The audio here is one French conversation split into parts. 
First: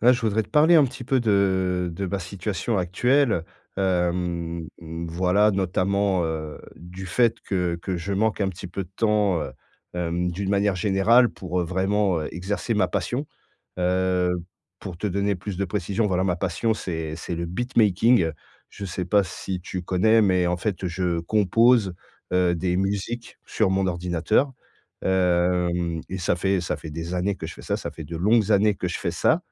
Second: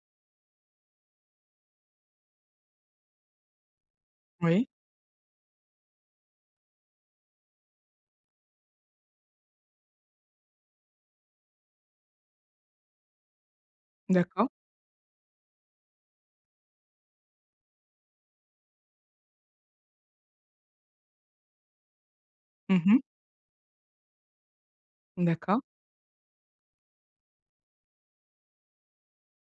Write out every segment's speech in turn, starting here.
Heu, je voudrais te parler un petit peu de de ma situation actuelle, hem, Oui. mmh, voilà, notamment, heu, du fait que que je manque un petit peu de temps, heu hem, d'une manière générale, pour, heu, vraiment, heu, exercer ma passion. Heu, D'accord. pour te donner plus de précisions, voilà ma passion, c'est c'est le beatmaking, je sais pas si tu connais, mais en fait, heu, je compose, heu, des Mmh mh. musiques sur mon ordinateur. D'accord. Hem, et ça fait ça fait des années que je fais ça, ça fait de longues années que je fais ça.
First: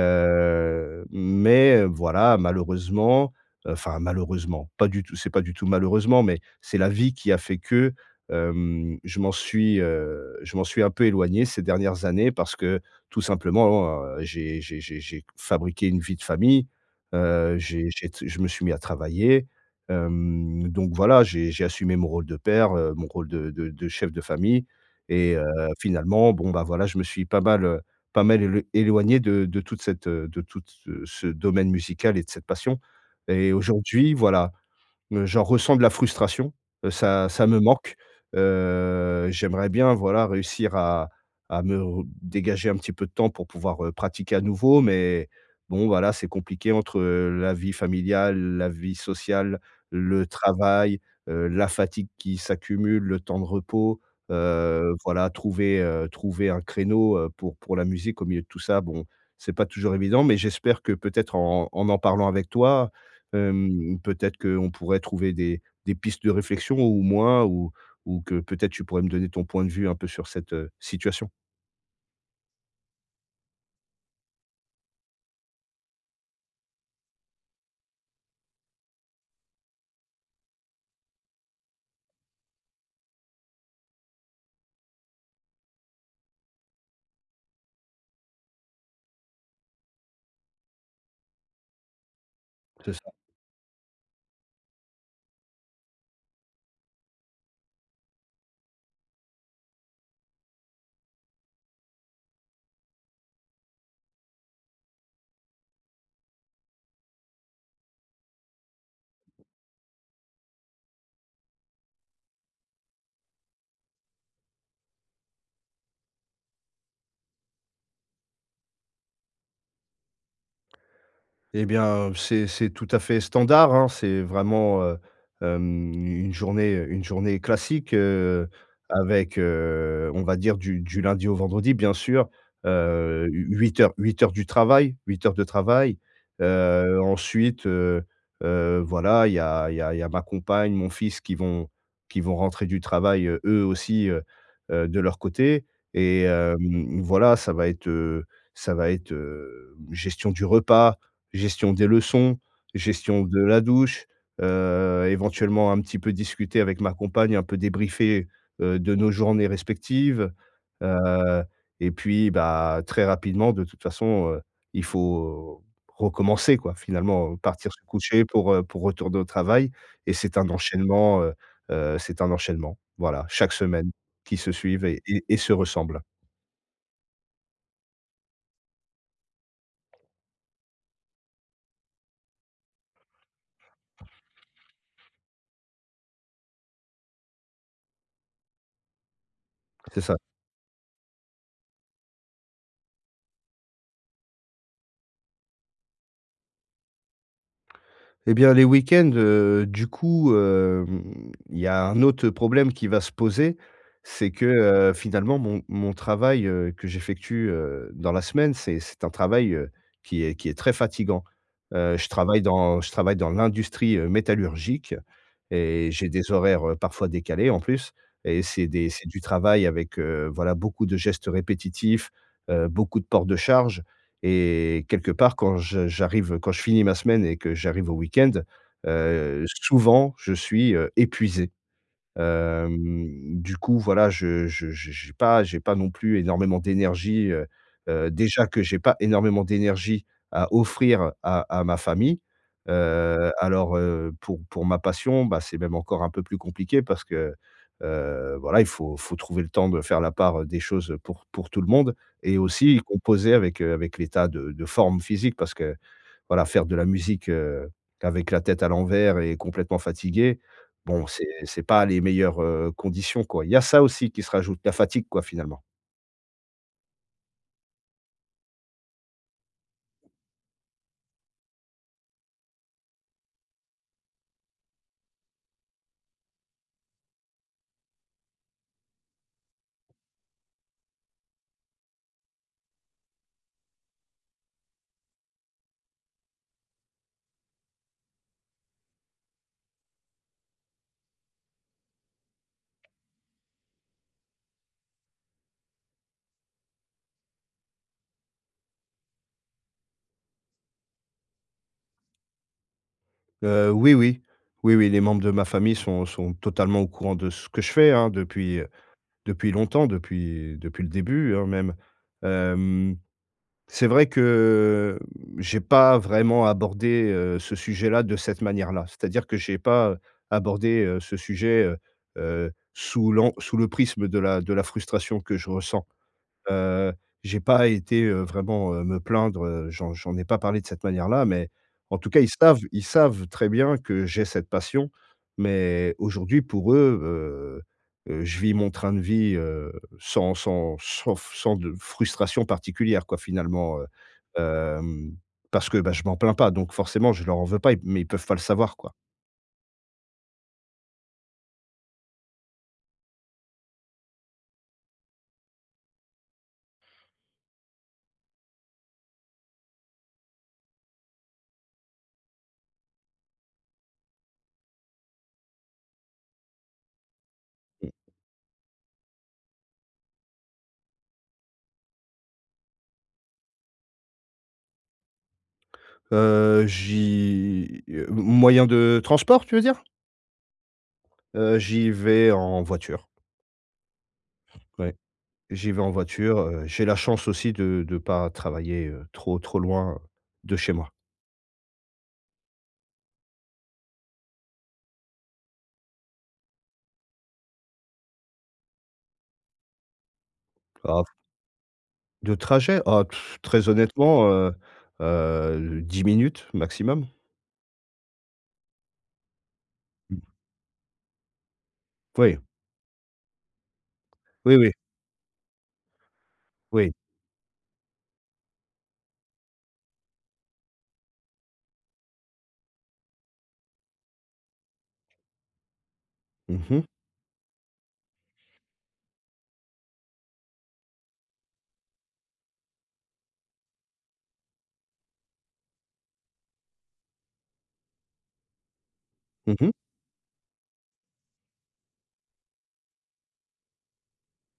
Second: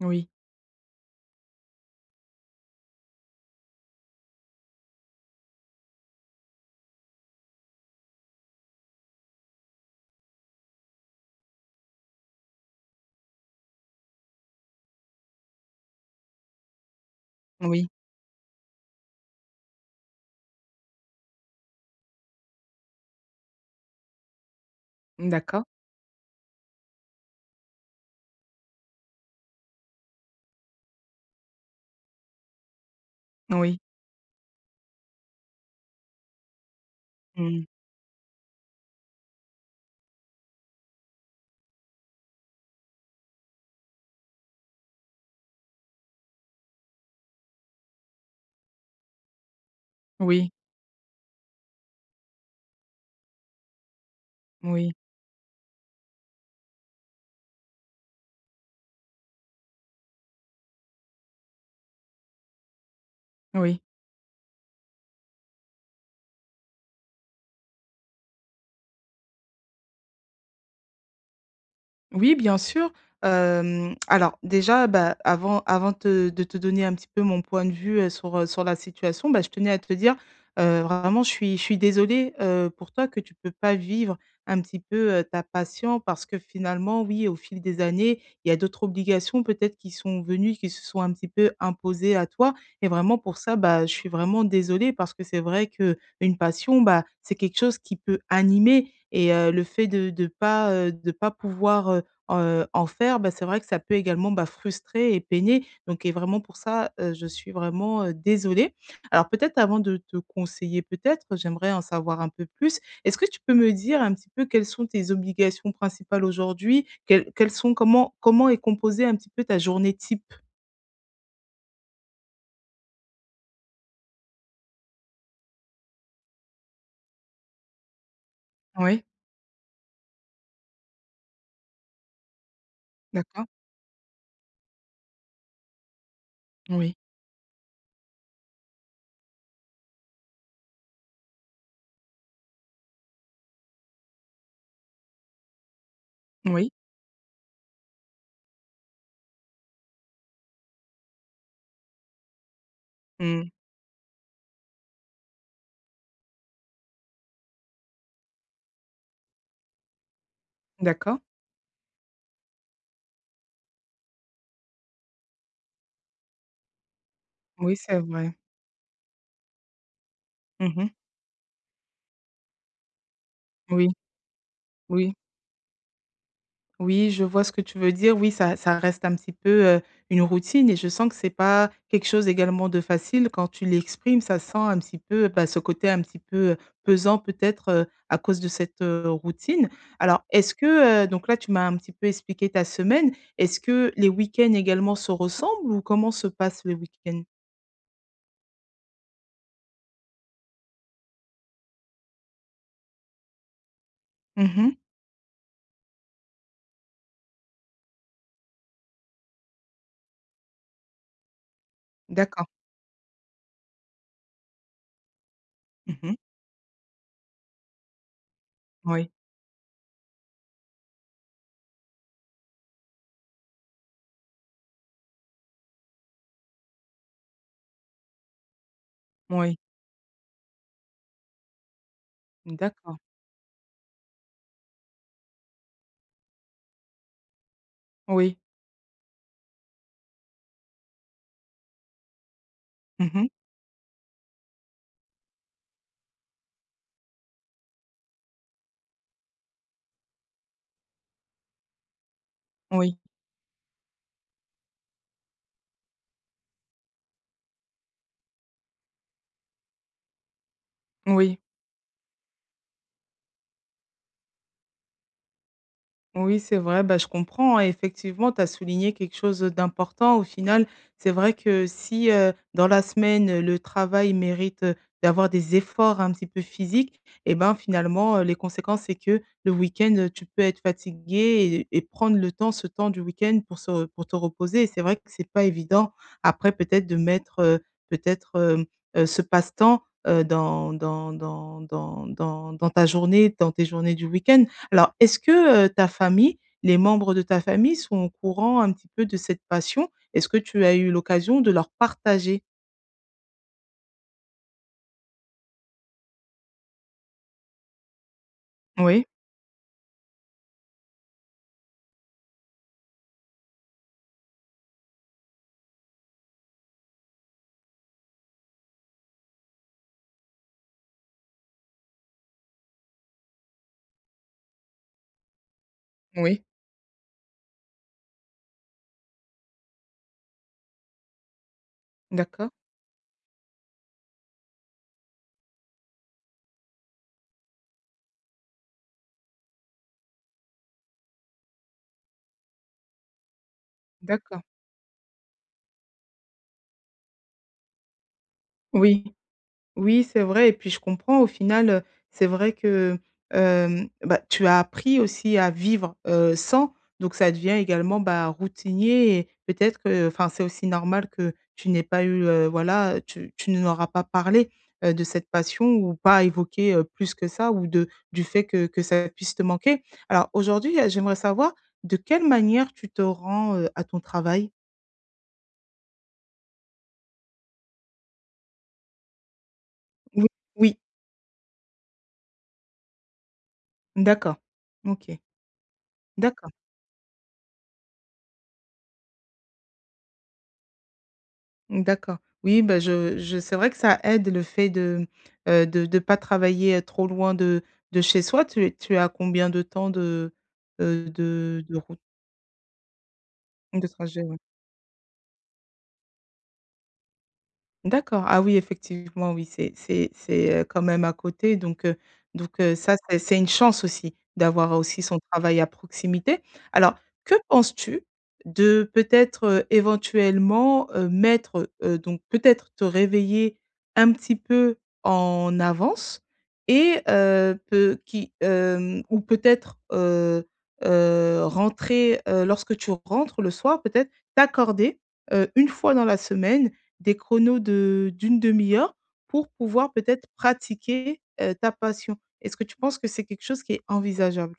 Oui. mais, heu, voilà, malheureusement, heu enfin, malheureusement, pas du tout c'est pas du tout malheureusement, mais, c'est la vie qui a fait que, hem je m'en suis, heu je m'en suis un peu éloigné ces dernières années, parce que tout simplement, oh en, heu, j'ai j'ai j'ai j'ai q fabriqué une vie de famille. Heu, Oui. j'ai j'ai tse je me suis mis à travailler. Hem, donc voilà j'ai j'ai assumé mon rôle de père, heu, mon rôle de de de chef de famille, et heu, D'accord. finalement bon, bah voilà, je me suis pas mal, heu pas mal élo éloigné de de toute cette, heu, de toute ce ce domaine musical et de cette passion. Et N oui. aujourd'hui, voilà, m j'en ressens de la frustration, heu, ça ça me Mmh. manque. Heu, j'aimerais bien, voilà, réussir à à me re dégager un petit peu de temps, pour pouvoir, heu, pratiquer à nouveau, mais bon, voilà, c'est compliqué entre la vie familiale, la vie sociale, le Oui. travail, heu, la fatigue qui s'accumule, le temps de repos. Oui. Heu, voilà, trouver, heu, trouver un créneau, heu, pour pour la musique, au milieu de tout ça, bon, c'est pas toujours évident. Mais j'espère que, peut-être, en en m'en parlant avec toi, Oui. hem, peut-être qu'on pourrait trouver des des pistes de réflexion, ou moins, ou ou que, peut-être, tu pourrais me donner ton point de vue, un peu, sur cette, heu situation. Oui, bien sûr. Hem, alors déjà, bah, avant avant te de te donner un petit peu mon point de vue, heu, sur, heu sur la situation, bah, je tenais à te dire: «Heu, vraiment je suis je suis désolée, heu, pour toi que tu peux pas vivre un petit peu, heu, ta passion parce que finalement, oui, au fil des années, il y a d'autres obligations peut-être qui sont venues, qui se sont un petit peu imposées à toi» et C'est ça. vraiment pour ça, bah, je suis vraiment désolée. Parce que c'est vrai qu'une passion, bah, c'est quelque chose qui peut animer et heu, le fait de de pas heu, de pas pouvoir, heu heu, en faire, bah, c'est vrai que ça peut également, bah, frustrer et peiner donc et vraiment pour ça, heu, je suis vraiment, heu, désolée. Alors peut-être avant de te conseiller, peut-être j'aimerais en savoir un peu plus. Est-ce que tu peux me dire un petit peu quelles sont tes obligations principales aujourd'hui? Quels quels sont comment comment est composée un petit peu ta journée type? Et bien, heu, c'est c'est tout à fait standard, hein. C'est vraiment, heu hem u une journée heu, une journée classique, heu, Oui. avec, heu, on va dire du du lundi au vendredi bien sûr, heu, D'accord. u 8 heures, 8 heures du travail, 8 heures de travail. Oui. Heu, ensuite, heu heu, voilà, il y a il y a il y a ma compagne, mon fils qui vont qui vont rentrer du travail, heu, eux aussi, heu heu, de leur côté. Et hem, Oui. mmh, voilà, ça va être heu, ça va être, hem, gestion du repas, gestion des leçons, gestion de Mmh. la douche, heu, éventuellement un petit peu discuter avec ma compagne, un peu débriefer, heu, de nos journées respectives. D'accord. Heu et puis, bah, très rapidement de toute façon, heu, il faut recommencer quoi. Finalement, partir Oui, se c'est coucher vrai. pour, heu, pour retourner au travail et c'est un Mmh mh. enchaînement heu heu, c'est un enchaînement, voilà, chaque Oui. semaine qui se suivent et Oui. et et se ressemblent. Oui, je vois ce que tu veux dire. Oui, ça ça reste un petit peu, heu, une routine et je sens que c'est pas quelque chose, également, de facile. Quand tu l'exprimes, ça sent un petit peu, bah, ce côté un petit peu, heu, pesant, peut-être, heu, à cause de cette, heu, routine. C'est ça. Alors, est-ce que heu, donc là, tu m'as un petit peu expliqué ta semaine, est-ce que les week-ends également se ressemblent? Ou comment se passent les week-ends? Et bien, les week-ends, heu, du coup, hem, il y a un autre, heu, problème qui va se poser, c'est que, Mmh mh. heu, finalement, mon mon travail, heu, que j'effectue, heu, dans la semaine, c'est c'est un travail, heu, qui est qui est très fatiguant, heu, je travaille D'accord. dans je travaille dans l'industrie, heu, métallurgique et Mmh j'ai mh. des horaires, heu, parfois décalés, en plus et c'est des c'est Oui. du travail avec, heu, voilà, beaucoup de gestes répétitifs, heu, beaucoup de port de charge et quelque part, quand je j'arrive, quand je finis ma semaine et que j'arrive au week-end, heu, Moui. souvent, je suis, heu, épuisé, D'accord. hem, du coup, voilà, je je je j'ai pas j'ai pas non plus énormément d'énergie, heu heu, Oui. déjà que j'ai pas énormément d'énergie à offrir à à ma famille, Mmh mh. heu, alors, heu, pour pour ma passion, bah, c'est même encore un peu plus compliqué parce que, heu, voilà, il faut il faut trouver le temps de faire la part, heu, des choses pour pour tout le monde et aussi Oui. composer avec, heu, avec l'état de de forme physique. Parce que, voilà faire de la musique, heu, qu'avec la tête à l'envers et complètement fatigué, bon, c'est Oui. c'est pas les meilleures, heu, conditions, quoi. Il y a ça aussi qui se rajoute, la fatigue, quoi, finalement. Oui, c'est vrai. Bah, je comprends, hein, effectivement, tu as souligné quelque chose d'important, au final. C'est vrai que si, heu, dans la semaine, le travail mérite d'avoir des efforts un petit peu physiques et ben, finalement, heu, les conséquences, c'est que le week-end, tu peux être fatigué et et prendre le temps, ce temps du week-end pour se pour te reposer, et c'est vrai que c'est pas évident. Après, peut-être de mettre, heu, peut-être, hem, heu, ce passe-temps, heu, dans dans dans dans dans dans ta journée, dans tes journées du week-end. Alors, est-ce que, heu, ta famille, les membres de ta famille sont au courant un petit peu de cette passion? Est-ce que tu as eu l'occasion de leur partager? Heu, oui, oui. Oui, oui, les membres de ma famille sont sont totalement au courant de ce que je fais, hein, depuis Oui. depuis longtemps, depuis depuis le début, hein, même. Hem, c'est vrai que, mmh, j'ai pas vraiment abordé, heu, ce sujet-là, de cette manière-là. C'est-à-dire que j'ai pas abordé, heu, ce sujet, heu heu, sous l'an sous le prisme de la de la frustration que je ressens. Oui. Heu, j'ai pas été, heu, vraiment, heu, me plaindre. Heu, j'en j'en ai pas parlé de cette manière là, mais en tout cas, ils D'accord. savent ils savent très bien que j'ai cette passion, mais aujourd'hui, pour eux, heu heu, je vis mon train de vie, heu, sans sans sans f sans de frustration particulière, quoi, finalement, heu, D'accord. hem, parce que, ben, je m'en plains pas, donc forcément, je leur en veux pas mais ils peuvent pas le savoir, quoi. Oui. Oui, c'est vrai et puis, je comprends, au final, heu, c'est vrai que, heu, hem, bah, tu as appris aussi à vivre, heu, sans, donc ça devient également, bah, routinier et peut-être qu'enfin, c'est aussi normal que tu n'aies pas eu, heu, voilà, tu tu ne leur as pas parlé, heu, de cette passion ou pas évoqué, heu, plus que ça ou de Mmh. du fait que que ça puisse te manquer. Alors aujourd'hui j'aimerais savoir de quelle manière tu te rends, heu, à ton travail? Heu, j'y, heu, moyen de transport, tu veux dire? Mmh. Oui. Heu, j'y vais en voiture. D'accord, Ouais, OK. j'y vais en voiture, D'accord. heu, j'ai la chance aussi de de pas travailler, heu, trop trop loin de chez moi. D'accord. Oui, bah, je je c'est vrai que ça aide, le fait de, mmh, heu, de de pas travailler, heu, trop loin de de chez soi. Tu es tu es à combien de temps de, Ah heu, f de de route? De trajet, ah, pff, très De trajet, honnêtement, ouais. heu heu, 10 minutes, maximum. D'accord, ah oui, effectivement oui, c'est c'est Mmh. c'est, heu, quand même à côté, donc, heu, Ouais. donc, heu, ça c'est c'est une chance aussi, Oui, d'avoir oui. aussi son travail à proximité. Oui. Alors, que penses-tu de, peut-être, heu, éventuellement, heu, mettre, heu, donc, peut-être, te réveiller, un petit peu en avance? Mmh mh. Et heu, peu qui, hem, ou peut-être, heu heu, rentrer, heu, lorsque tu rentres le soir, peut-être t'accorder, heu, une fois dans la semaine, des chronos de d'1/2 heure pour Mmh mh. pouvoir, peut-être, pratiquer, heu, ta passion. Est-ce que tu penses que c'est quelque chose qui est envisageable?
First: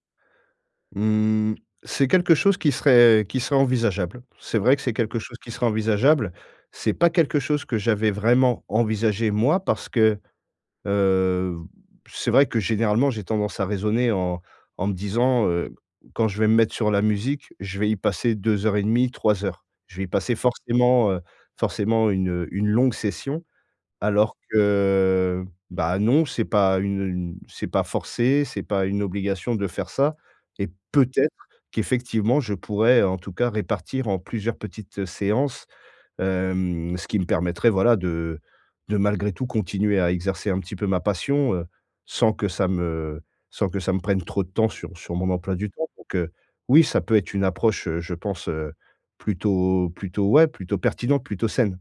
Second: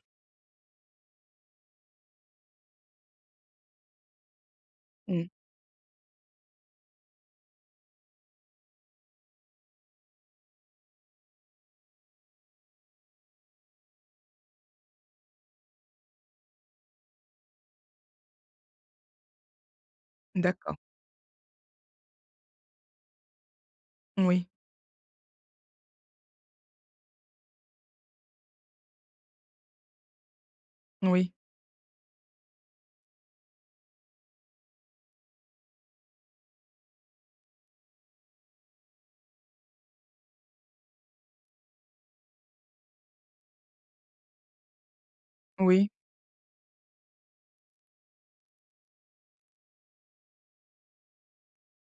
Mmh. C'est quelque chose qui serait qui serait envisageable. C'est vrai que c'est quelque Mmh. chose qui serait envisageable. C'est pas quelque chose que j'avais vraiment envisagé, moi, parce que, heu, c'est vrai que, généralement, j'ai tendance à raisonner en en me disant, heu,: «Quand je vais me mettre sur la musique, je vais y passer 2 heures et demie, 3 heures». Je vais y passer D'accord. forcément, heu, forcément, une, heu, une longue session. Alors Moui. que, bah, non, c'est pas une une c'est pas forcé, c'est pas une obligation de faire ça et peut-être, Oui. qu'effectivement, je pourrais, en tout cas, répartir en plusieurs petites séances, hem, ce qui me permettrait, voilà de de malgré tout, continuer à exercer un petit peu ma passion, heu, sans que ça me sans que ça me prenne trop de temps sur sur mon emploi du temps. Oui. Donc, heu, oui, ça peut être une approche, heu, je pense, heu, plutôt plutôt, ouais, plutôt pertinente, plutôt saine.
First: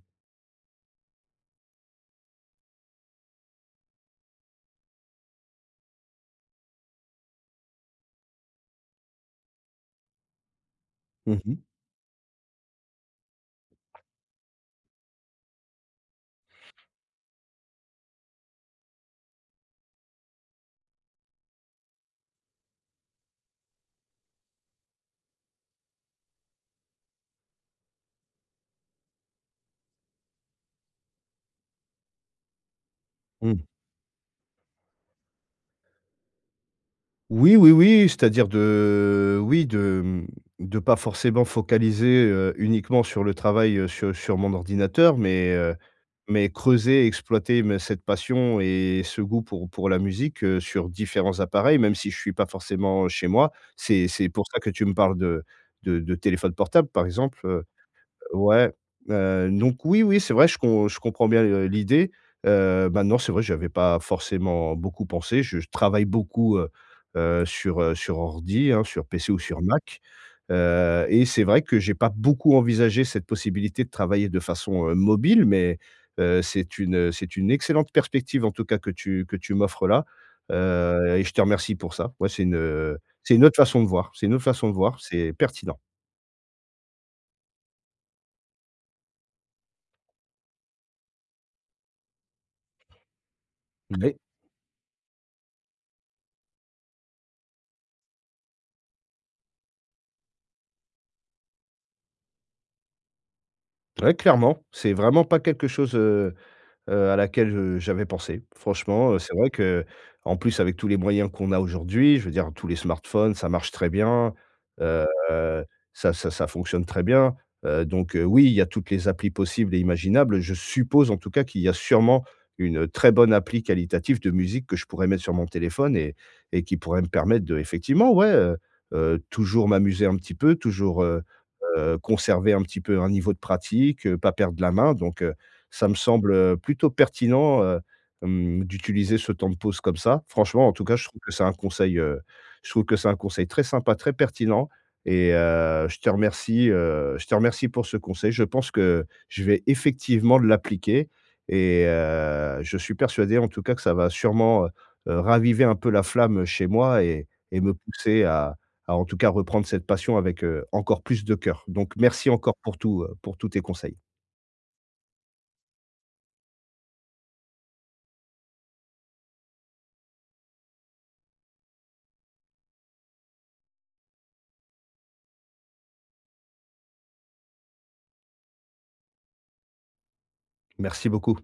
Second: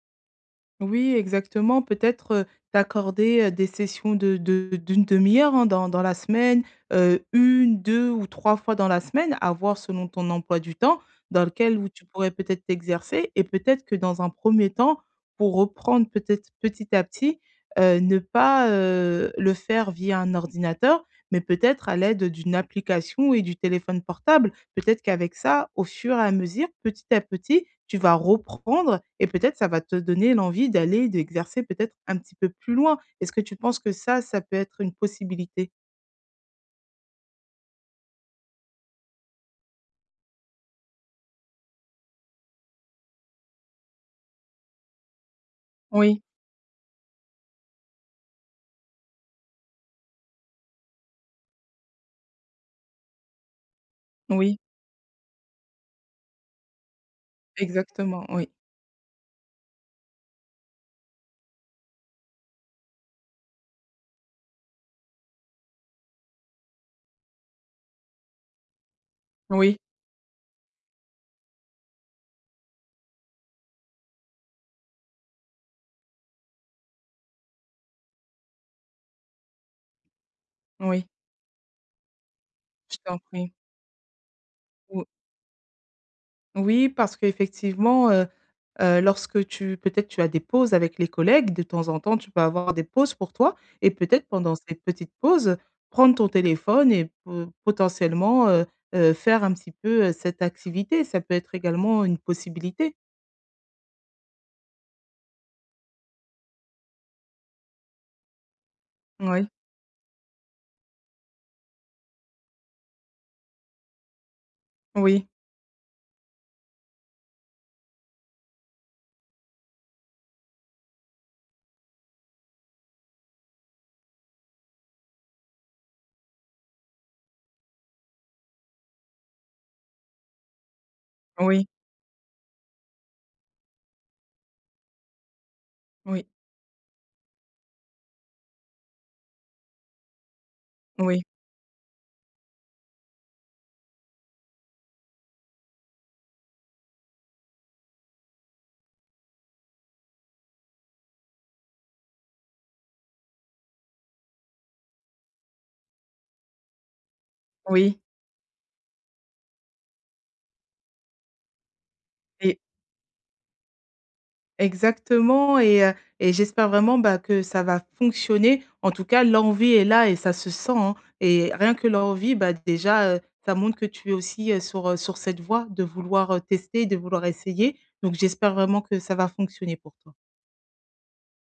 Oui exactement, peut-être, heu, t'accorder, heu, des sessions de de d'1/2 heure hein? Dans dans la semaine, heu, 1, 2 ou 3 fois dans la semaine avoir selon ton emploi du temps, Mmh dans mh. lequel où tu pourrais peut-être t'exercer et peut-être que dans un 1er temps, pour reprendre peut-être petit à petit, heu, ne pas, heu, le faire via un ordinateur, mais peut-être à l'aide d'une application et du téléphone portable? Peut-être qu'avec ça au fur et à mesure, petit à petit, tu vas reprendre et peut-être, ça va te donner l'envie d'aller d'exercer peut-être un petit peu plus loin? Est-ce que tu Mmh. penses que ça, ça peut être une possibilité? Oui, oui, oui, c'est-à-dire de oui, de, mmh, de pas forcément focaliser, heu, uniquement sur le travail, heu, sur sur mon ordinateur, mais, heu, Oui. mais creuser et exploiter me cette passion et ce goût pour pour la musique, heu, sur différents appareils, même si je suis pas forcément, heu, chez moi, c'est c'est pour Oui. ça que tu me parles de de de téléphone portable, par exemple, heu Exactement, oui. ouais, heu, donc oui, oui, c'est vrai, je com je comprends bien, heu, l'idée, heu, maintenant, c'est vrai que j'avais pas forcément beaucoup pensé. Je je travaille beaucoup, heu heu, sur, heu, sur ordi, hein, sur PC ou sur Oui. Mac, heu et c'est vrai que j'ai pas beaucoup envisagé cette possibilité de travailler de façon, heu, mobile, mais, heu, c'est une, heu, c'est une excellente perspective, en tout cas, que tu que tu m'offres là, Oui. heu et je te remercie pour ça. Ouais, c'est une, Je heu, t'en c'est une prie. autre façon de voir, c'est une autre façon de voir, Ou c'est pertinent. Oui, parce qu'effectivement, heu heu, lorsque tu peut-être, tu as des pauses avec les collègues, de temps en temps, tu peux avoir des pauses pour toi et [unintelligible] peut-être pendant ces petites pauses, prendre ton téléphone et po potentiellement, heu-heu, faire un petit peu, heu, cette activité, ça peut être également une possibilité. Ouais clairement, c'est vraiment pas quelque chose, heu heu, à laquelle, heu, j'avais pensé. Franchement, heu, c'est Ouais. vrai qu'en plus avec tous les moyens qu'on a aujourd'hui, je veux dire tous les smartphones, ça marche très bien. Heu, Oui. ça ça ça fonctionne très bien, heu, donc, heu, oui, il y a toutes les applis possibles et imaginables. Je suppose en tout cas qu'il y a sûrement une très bonne appli qualitative de musique que je pourrais mettre sur mon téléphone et et qui pourrait me permettre d'effectivement ouais, heu heu, toujours m'amuser un petit peu, toujours, heu Oui. heu, conserver un petit peu un niveau de pratique, heu, pas perdre la main donc, heu, ça me Oui. semble, heu, plutôt pertinent, heu, hem, d'utiliser ce temps de pause, comme ça. Franchement, en tout cas, je trouve Oui. que c'est un conseil, heu, je trouve que c'est un conseil très sympa, très pertinent et heu, je te remercie, heu, je te remercie pour ce conseil, je pense que je vais effectivement l'appliquer et heu, je suis persuadé en tout cas que ça va sûrement, heu heu, raviver un peu la flamme chez moi et et me Oui. pousser à à en tout cas reprendre cette passion avec, heu, encore plus de cœur. Donc merci encore Et pour tout, heu, pour tous tes conseils. Exactement et heu et j'espère vraiment ben, que ça va fonctionner. En tout cas l'envie est là et ça se sent, hein et rien que l'envie, bah, déjà, heu, ça montre que tu es aussi sur, heu, sur cette voie de vouloir, heu, tester, de vouloir essayer. Donc j'espère vraiment que ça va fonctionner pour toi. Merci beaucoup.